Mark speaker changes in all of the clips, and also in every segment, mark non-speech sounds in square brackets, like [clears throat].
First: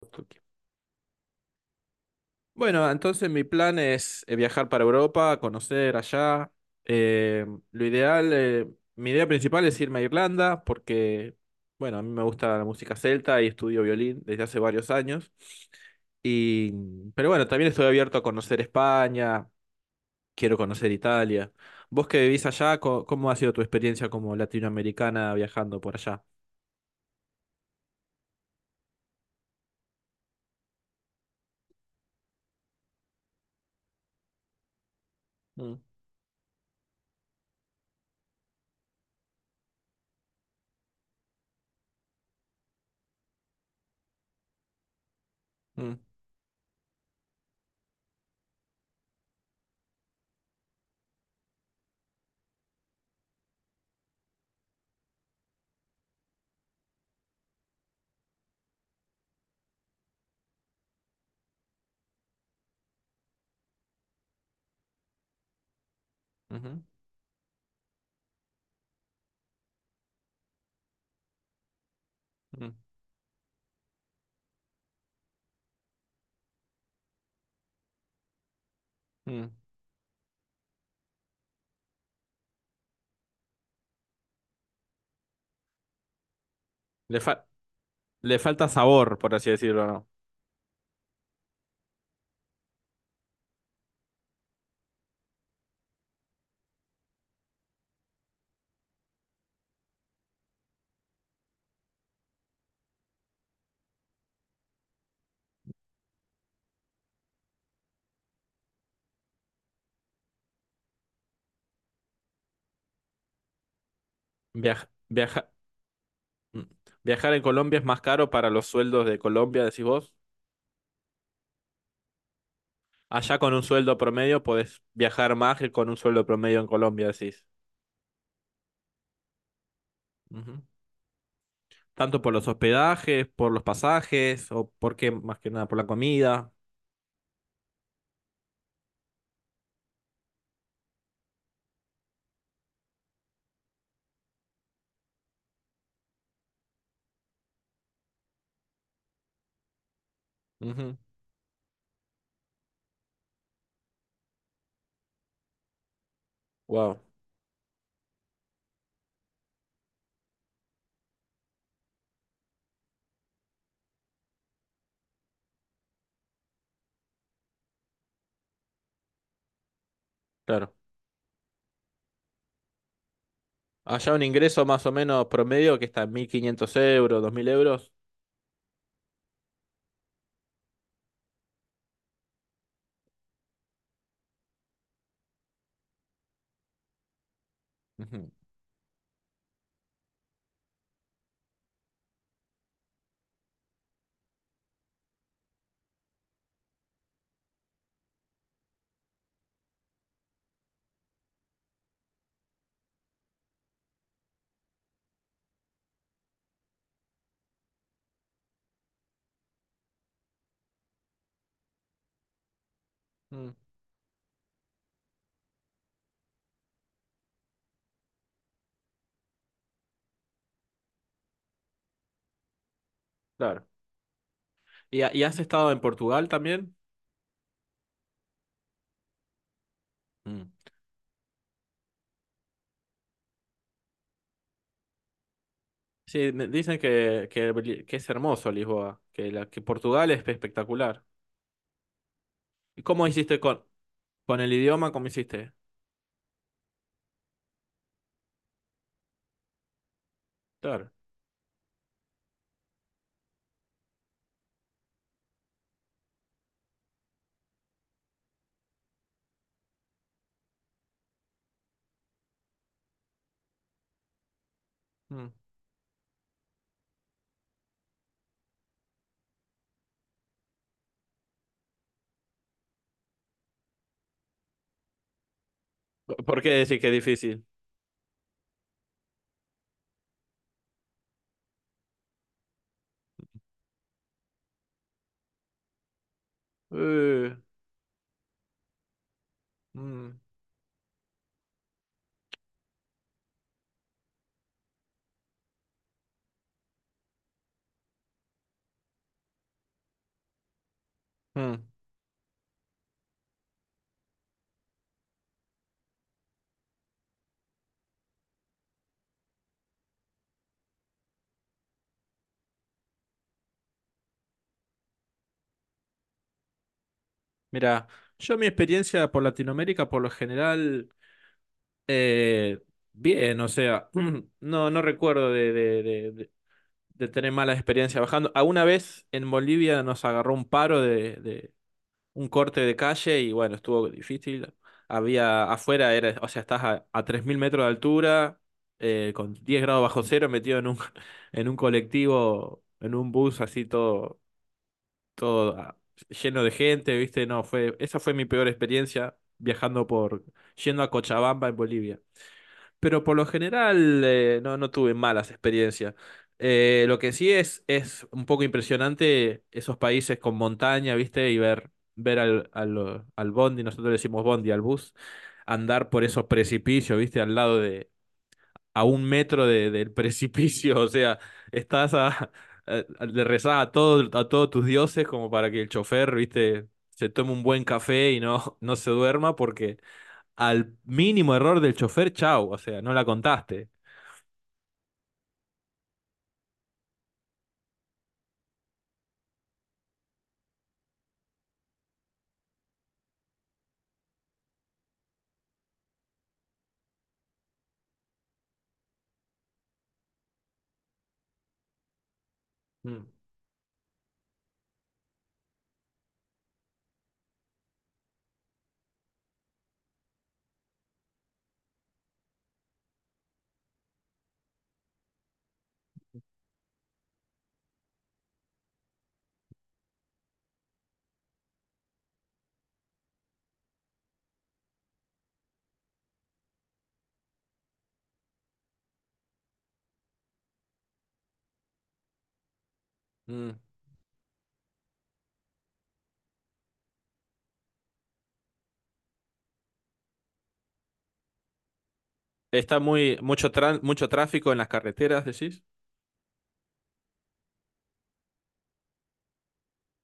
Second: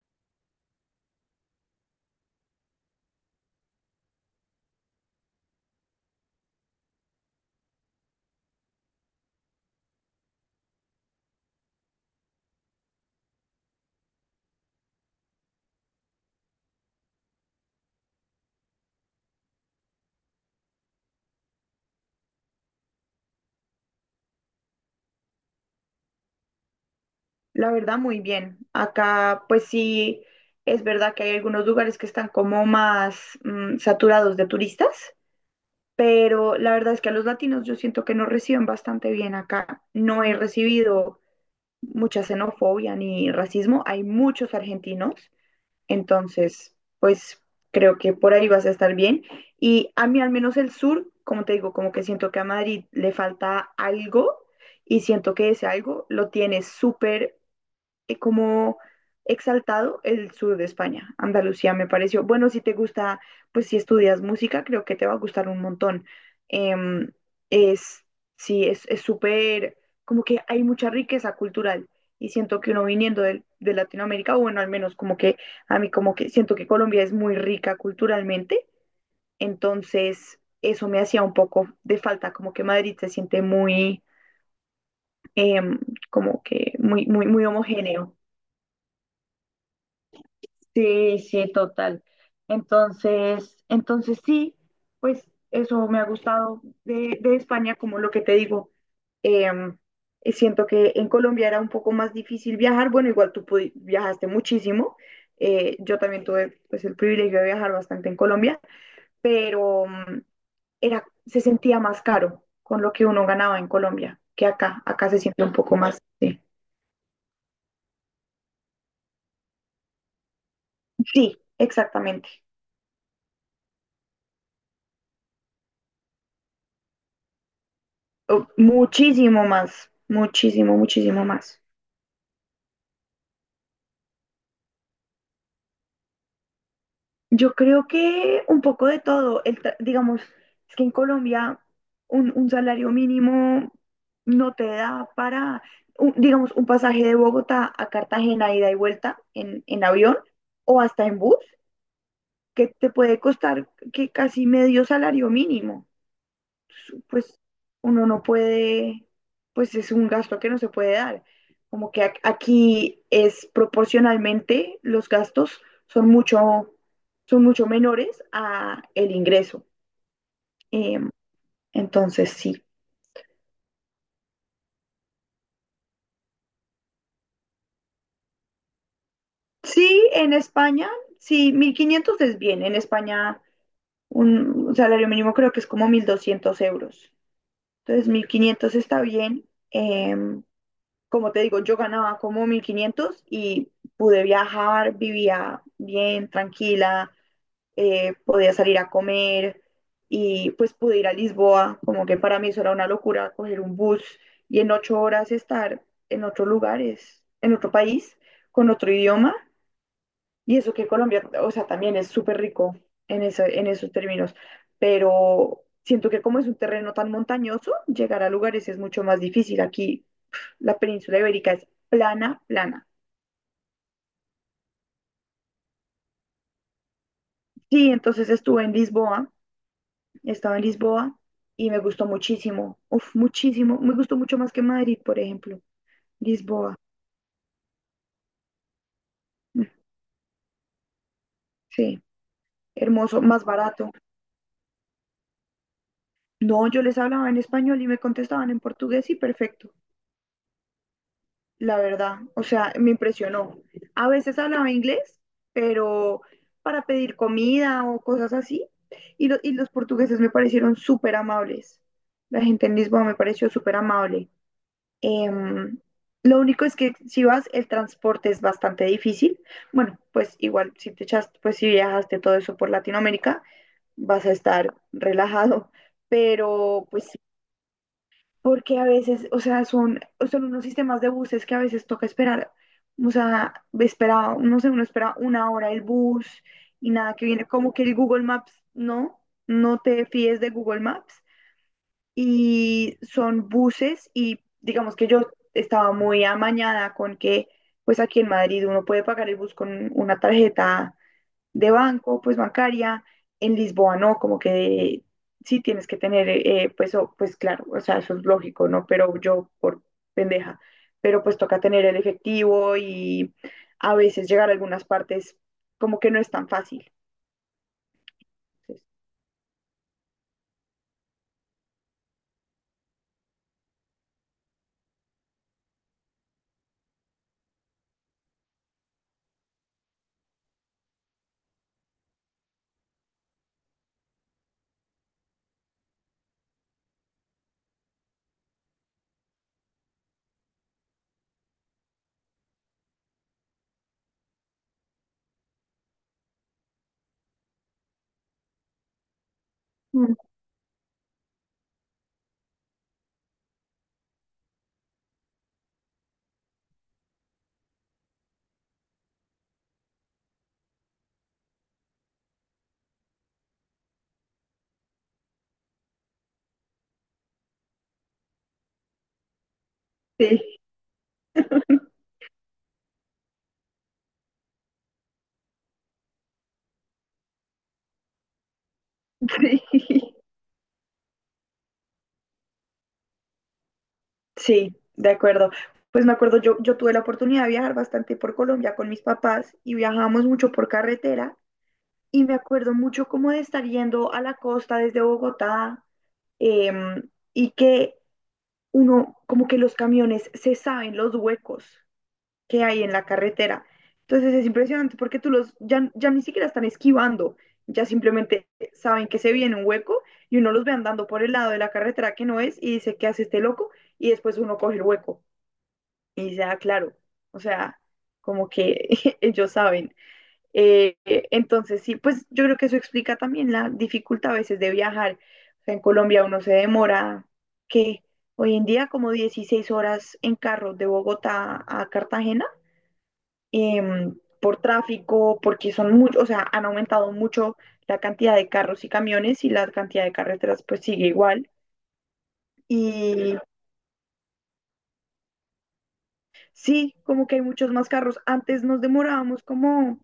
Speaker 1: Ok. Bueno, entonces mi plan es viajar para Europa, conocer allá. Eh, lo ideal, mi idea principal es irme a Irlanda porque, bueno, a mí me gusta la música celta y estudio violín desde hace varios años. Y, pero bueno, también estoy abierto a conocer España, quiero conocer Italia. Vos que vivís allá, ¿cómo ha sido tu experiencia como latinoamericana viajando por allá?
Speaker 2: La verdad, muy bien. Acá, pues sí, es verdad que hay algunos lugares que están como más saturados de turistas,
Speaker 1: Mm,
Speaker 2: pero la verdad es que a los latinos yo siento que nos reciben bastante bien acá. No he recibido mucha xenofobia ni racismo. Hay muchos argentinos,
Speaker 1: mm,
Speaker 2: entonces, pues creo que por ahí vas a estar bien. Y a mí al menos el sur, como te digo, como que siento que a Madrid le falta algo y siento que ese algo lo tiene súper como exaltado el sur de España. Andalucía me pareció, bueno, si te gusta, pues si estudias música, creo que te va a gustar un montón.
Speaker 1: ujú,
Speaker 2: Em, es, sí, es súper, como que hay mucha riqueza cultural y siento que
Speaker 1: mm,
Speaker 2: uno viniendo de Latinoamérica, o bueno, al menos como que a mí como que siento que Colombia es muy rica culturalmente,
Speaker 1: mm.
Speaker 2: entonces eso me hacía un poco de falta, como que Madrid se siente muy, em, como que muy,
Speaker 1: Le
Speaker 2: muy,
Speaker 1: fa-
Speaker 2: muy homogéneo.
Speaker 1: le falta sabor, por así decirlo, ¿no?
Speaker 2: Sí, sí, total. Entonces sí, pues eso me ha gustado de España, como lo que te digo. Em, y siento que en Colombia era un poco más difícil viajar. Bueno, igual tú viajaste muchísimo. Yo también tuve pues, el privilegio de viajar bastante en Colombia, pero era, se sentía más caro con lo que uno ganaba en Colombia que acá.
Speaker 1: Viaj-
Speaker 2: Acá se siente
Speaker 1: viaja-
Speaker 2: un poco más. Sí,
Speaker 1: mm. Viajar en Colombia es más caro para los sueldos de Colombia, decís vos.
Speaker 2: sí, exactamente.
Speaker 1: Allá con un sueldo promedio podés viajar más que con un sueldo promedio en Colombia, decís.
Speaker 2: Oh, muchísimo más,
Speaker 1: Ujú.
Speaker 2: muchísimo, muchísimo más.
Speaker 1: Tanto por los hospedajes, por los pasajes, o por qué, más que nada, por la comida.
Speaker 2: Yo creo que un poco de todo, digamos, es que en Colombia un salario mínimo no te da para, digamos, un pasaje de Bogotá a Cartagena, ida y vuelta en avión o hasta en bus, que te puede costar que casi medio salario mínimo.
Speaker 1: Wow,
Speaker 2: Pues uno no puede, pues es un gasto que no se puede dar. Como que aquí es proporcionalmente los gastos son mucho, son mucho menores a el ingreso.
Speaker 1: claro.
Speaker 2: Em, entonces sí.
Speaker 1: Allá un ingreso más o menos promedio que está en 1.500 euros, 2.000 euros.
Speaker 2: Sí, en España, sí, 1500 es bien. En España un salario mínimo creo que es como 1200 euros. Entonces mil
Speaker 1: Ujú.
Speaker 2: quinientos está bien. Como te digo, yo ganaba como 1500 y pude viajar, vivía bien, tranquila, podía salir a comer y pues pude ir a Lisboa, como que para mí eso era una locura, coger un bus y en 8 horas estar en otros lugares, en otro país, con otro idioma. Y eso que Colombia, o sea, también es súper rico
Speaker 1: Mm,
Speaker 2: en esos términos, pero siento que como es un terreno tan montañoso, llegar a lugares es mucho más difícil. Aquí la península ibérica es plana, plana.
Speaker 1: claro. ¿Y has estado en Portugal también?
Speaker 2: Sí, entonces estuve en Lisboa, estaba
Speaker 1: Mm.
Speaker 2: en Lisboa y me gustó muchísimo, uf, muchísimo, me gustó mucho más que Madrid, por ejemplo.
Speaker 1: Sí,
Speaker 2: Lisboa,
Speaker 1: dicen que es hermoso Lisboa, que
Speaker 2: mm,
Speaker 1: Portugal es espectacular.
Speaker 2: sí,
Speaker 1: ¿Y cómo
Speaker 2: hermoso,
Speaker 1: hiciste
Speaker 2: más
Speaker 1: con,
Speaker 2: barato.
Speaker 1: con el idioma? ¿Cómo hiciste?
Speaker 2: No, yo les hablaba en español y me contestaban en portugués y perfecto.
Speaker 1: Claro.
Speaker 2: La verdad. O sea, me impresionó. A veces hablaba inglés, pero para pedir comida o cosas así. Y los portugueses me parecieron súper amables. La gente en Lisboa me pareció súper amable.
Speaker 1: Mm.
Speaker 2: Em, lo único es que si vas, el transporte es bastante difícil. Bueno, pues igual si te echaste, pues si viajaste todo eso por Latinoamérica, vas a estar relajado.
Speaker 1: ¿Por qué decís
Speaker 2: Pero
Speaker 1: que es
Speaker 2: pues
Speaker 1: difícil?
Speaker 2: porque a veces, o sea, son unos sistemas de buses que a veces toca esperar, o sea, espera, no sé, uno espera una hora el bus y nada que
Speaker 1: Eh,
Speaker 2: viene, como que el Google Maps, no, no te
Speaker 1: mm,
Speaker 2: fíes de Google Maps y son buses y digamos que yo estaba muy amañada con que, pues aquí en Madrid uno puede pagar el bus con una tarjeta
Speaker 1: mm.
Speaker 2: de banco, pues bancaria. En Lisboa no, como que sí tienes que tener, pues, pues claro, o sea, eso es lógico, ¿no? Pero yo por pendeja, pero pues toca tener el efectivo y a veces llegar a algunas partes como que no es tan fácil.
Speaker 1: Mira, yo mi
Speaker 2: Entonces,
Speaker 1: experiencia por Latinoamérica por lo general, eh, bien, o sea, [clears throat] no, no recuerdo de tener malas experiencias bajando. Alguna vez en Bolivia nos agarró un paro un corte de calle y bueno, estuvo difícil. Había afuera, era, o sea, estás a 3.000 metros de altura, con 10 grados bajo cero, metido en un, [laughs] en un colectivo, en un bus así todo, todo lleno de gente, ¿viste? No, esa fue mi peor experiencia viajando
Speaker 2: mm,
Speaker 1: yendo a Cochabamba en Bolivia, pero por lo general no, no tuve malas experiencias. Lo que sí es un poco impresionante esos países con montaña, ¿viste? Y ver al bondi, nosotros le decimos bondi al bus, andar por esos precipicios, ¿viste? Al lado de, a un metro de, del [laughs]
Speaker 2: sí,
Speaker 1: precipicio, o sea, estás a, le rezás a todos tus dioses como para que el chofer, ¿viste? Se tome un buen café y no, [laughs] no se duerma porque
Speaker 2: [laughs] sí,
Speaker 1: al mínimo error del chofer, chau, o sea, no la contaste.
Speaker 2: sí, de acuerdo. Pues me acuerdo, yo tuve la oportunidad de viajar bastante por Colombia con mis papás y viajamos mucho por carretera y me acuerdo mucho como de estar yendo a la costa desde Bogotá eh, y que uno, como que los camiones se saben los huecos que hay en la
Speaker 1: Mm,
Speaker 2: carretera. Entonces es impresionante porque tú los ya ni siquiera están esquivando, ya simplemente saben que se viene un hueco y uno los ve andando por el lado de la carretera que no es y dice, ¿qué hace este loco? Y después uno coge el hueco y dice, ah, claro, o sea, como que [laughs] ellos saben. Entonces, sí, pues yo creo que eso explica también la dificultad a veces de viajar. O sea, en Colombia uno se demora, que hoy en día como 16 horas en carro de Bogotá a Cartagena,
Speaker 1: mm.
Speaker 2: por tráfico, porque son muchos, o sea, han aumentado mucho la cantidad de carros y camiones y la cantidad de carreteras pues sigue igual.
Speaker 1: Está
Speaker 2: Y
Speaker 1: mucho tráfico en las carreteras, decís.
Speaker 2: sí, como que hay muchos más carros. Antes nos demorábamos como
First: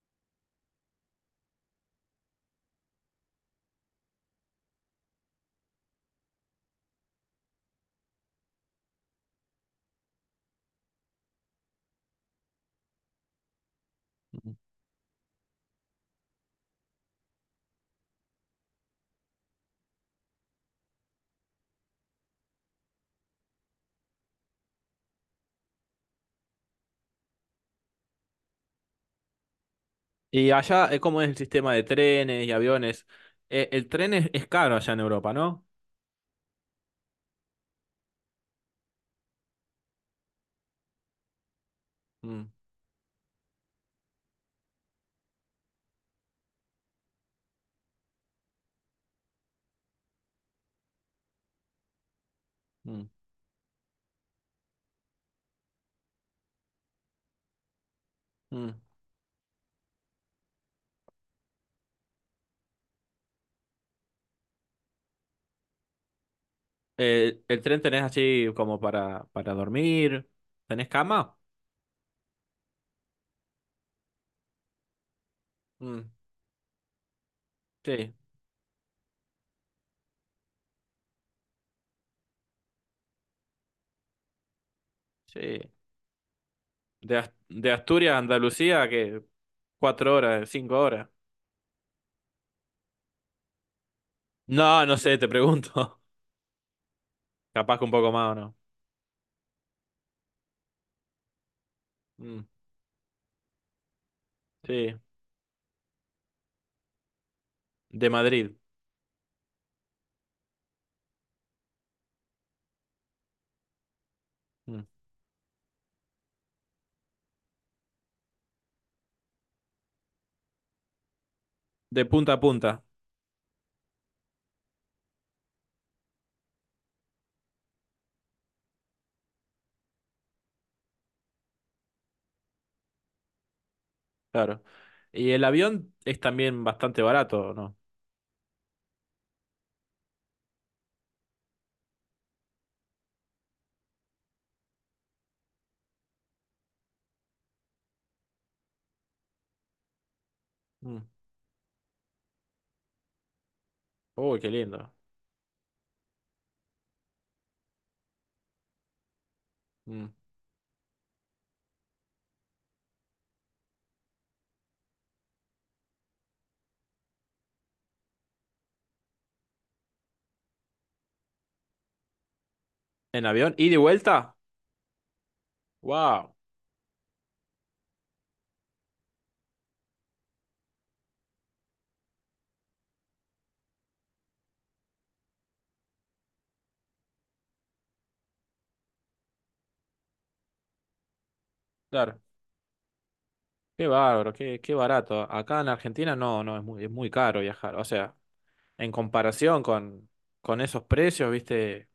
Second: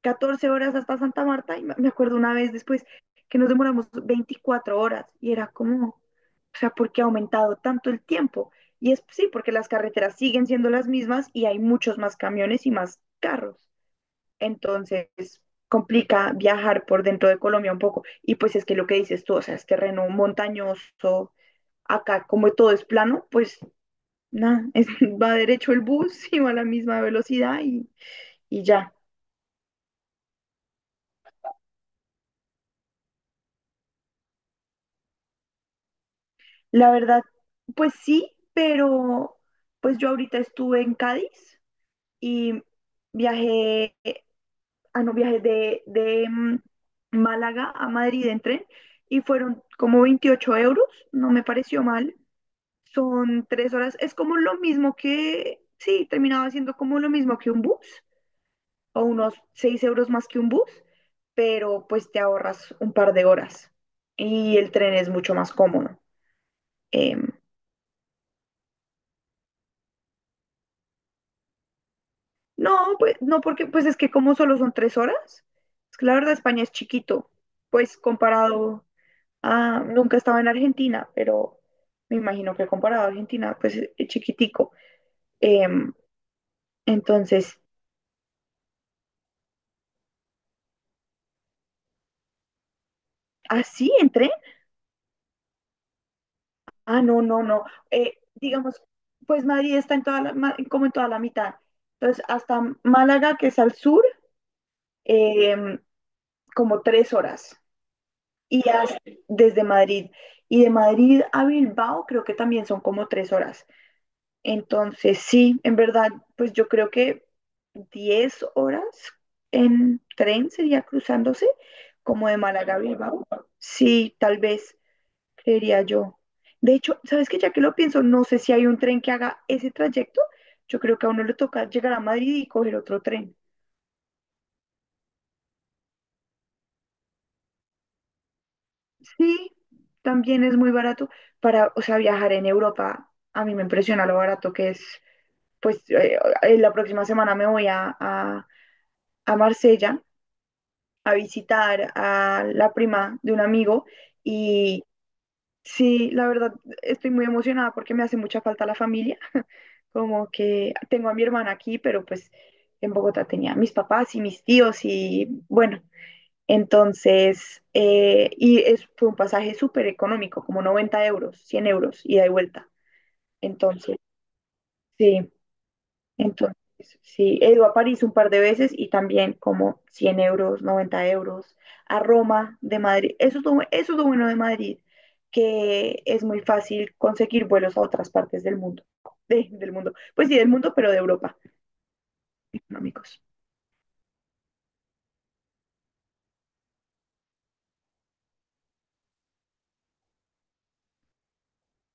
Speaker 2: 14 horas hasta Santa Marta y me acuerdo una vez después que nos demoramos 24 horas y era como, o sea, ¿por qué ha aumentado tanto el tiempo? Y es sí, porque las carreteras siguen siendo las mismas y hay muchos más camiones y más carros.
Speaker 1: Mm.
Speaker 2: Entonces, complica viajar por dentro de Colombia un poco. Y pues es que lo que dices tú, o sea, es terreno montañoso, acá como todo es plano, pues nada, [laughs] va derecho el bus y va a la misma velocidad y ya.
Speaker 1: Y allá, ¿cómo es el sistema de trenes y aviones? El tren es caro allá en Europa, ¿no?
Speaker 2: La verdad, pues sí, pero pues yo ahorita estuve en Cádiz
Speaker 1: Mm,
Speaker 2: y viajé, ah, no, viajé de Málaga a Madrid en tren y fueron como 28 euros, no me pareció mal.
Speaker 1: mm,
Speaker 2: Son 3 horas, es como lo mismo que, sí, terminaba siendo como lo mismo que un bus
Speaker 1: mm.
Speaker 2: o unos 6 euros más que un bus, pero pues te ahorras un par de horas y el tren es mucho más cómodo. em,
Speaker 1: ¿El tren tenés así como para dormir? ¿Tenés cama?
Speaker 2: No, pues no, porque pues es que como solo son 3 horas, es que
Speaker 1: Mm,
Speaker 2: la verdad España es chiquito, pues
Speaker 1: sí,
Speaker 2: comparado a, nunca estaba en Argentina, pero me imagino que comparado a Argentina, pues es chiquitico.
Speaker 1: sí.
Speaker 2: Em,
Speaker 1: De, As-
Speaker 2: entonces,
Speaker 1: de Asturias a Andalucía, que 4 horas, 5 horas.
Speaker 2: ¿así entré?
Speaker 1: No, no sé, te pregunto.
Speaker 2: Ah, no, no,
Speaker 1: [laughs]
Speaker 2: no.
Speaker 1: Capaz que un poco más o no.
Speaker 2: Digamos, pues Madrid está en toda la, ma- como en toda la mitad. Entonces,
Speaker 1: Mm,
Speaker 2: hasta Málaga, que es al sur,
Speaker 1: sí,
Speaker 2: em, como 3 horas.
Speaker 1: de Madrid.
Speaker 2: y hasta- desde Madrid. Y de Madrid a Bilbao creo que también son como 3 horas.
Speaker 1: Mm.
Speaker 2: Entonces, sí, en verdad, pues yo creo que 10 horas en tren sería cruzándose,
Speaker 1: De
Speaker 2: como
Speaker 1: punta
Speaker 2: de
Speaker 1: a
Speaker 2: Málaga a
Speaker 1: punta.
Speaker 2: Bilbao. Sí, tal vez, creería yo. De hecho, ¿sabes qué? Ya que lo pienso, no sé si hay un tren que haga ese trayecto. Yo creo que a uno le toca llegar a Madrid y coger otro tren.
Speaker 1: Claro. Y el avión es también bastante barato, ¿no?
Speaker 2: Sí, también es muy barato para, o sea, viajar en Europa. A mí me impresiona lo barato que es. Pues la próxima semana me voy a Marsella
Speaker 1: Mm.
Speaker 2: a visitar a la prima de un amigo
Speaker 1: Uy, qué
Speaker 2: y
Speaker 1: lindo.
Speaker 2: sí, la verdad estoy muy emocionada porque me hace mucha falta la familia.
Speaker 1: Mm.
Speaker 2: Como que tengo a mi hermana aquí, pero pues en Bogotá tenía a mis papás y mis tíos y bueno, entonces, y fue un pasaje súper económico, como 90 euros, 100 euros, ida y vuelta.
Speaker 1: ¿En avión? ¿Y de
Speaker 2: Entonces,
Speaker 1: vuelta?
Speaker 2: sí,
Speaker 1: ¡Wow!
Speaker 2: entonces, sí, he ido a París un par de veces y también como 100 euros, 90 euros, a Roma de Madrid. Eso es lo bueno de Madrid, que es muy fácil conseguir vuelos a otras partes del mundo, del mundo, pues sí, del mundo, pero de Europa,
Speaker 1: Claro.
Speaker 2: económicos.
Speaker 1: Qué bárbaro, qué barato. Acá en Argentina no, no, es muy caro viajar. O sea, en comparación con esos precios, viste,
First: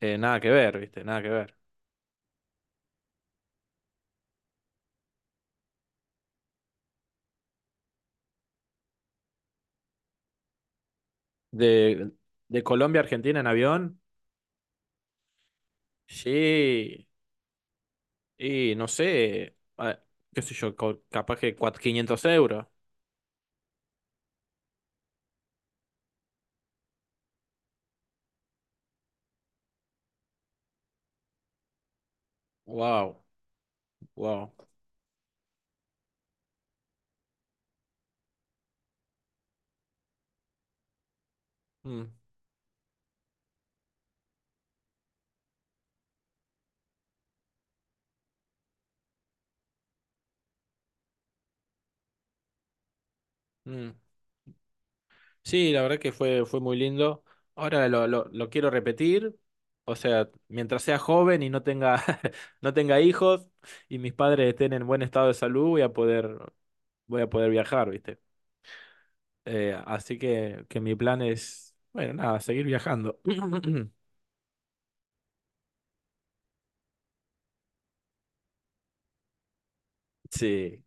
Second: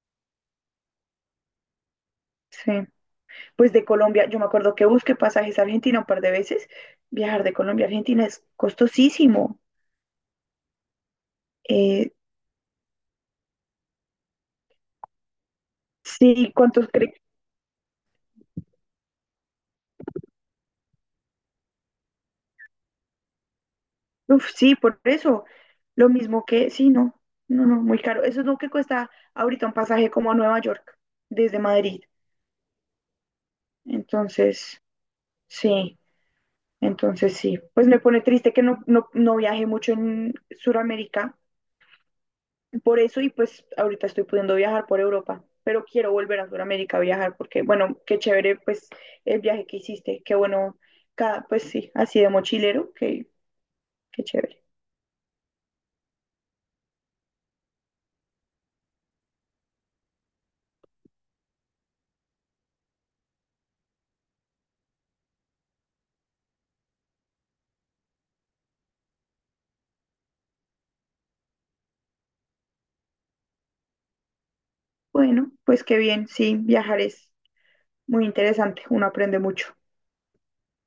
Speaker 1: nada que ver, viste, nada que ver.
Speaker 2: Sí. Pues de Colombia, yo me acuerdo que busqué pasajes a Argentina un par de veces. Viajar de Colombia a Argentina es costosísimo. Eh,
Speaker 1: De, de Colombia a Argentina en avión,
Speaker 2: sí, ¿cuántos
Speaker 1: sí.
Speaker 2: crees?
Speaker 1: Y no sé, qué sé yo, capaz que cuatro 500 euros.
Speaker 2: Uf, sí, por eso. Lo mismo que, sí, no, no, no, muy caro. Eso es lo que cuesta ahorita un pasaje como a Nueva York, desde Madrid.
Speaker 1: ¡Wow! ¡Wow!
Speaker 2: Entonces, sí, entonces, sí. Pues me pone triste que no viaje mucho en Sudamérica,
Speaker 1: Mm,
Speaker 2: por eso, y pues ahorita estoy pudiendo viajar por Europa, pero quiero volver a Sudamérica a viajar porque, bueno, qué chévere, pues el viaje que hiciste, qué bueno, cada, pues sí, así de mochilero, qué,
Speaker 1: mm.
Speaker 2: qué chévere.
Speaker 1: Sí, la verdad que fue muy lindo. Ahora lo quiero repetir. O sea, mientras sea joven y no tenga, [laughs] no tenga hijos y mis padres estén en buen estado de salud, voy a poder viajar, ¿viste? Así que mi plan es, bueno, nada, seguir viajando. [clears throat]
Speaker 2: Bueno, pues qué bien, sí, viajar es muy interesante, uno aprende mucho.
Speaker 1: Sí.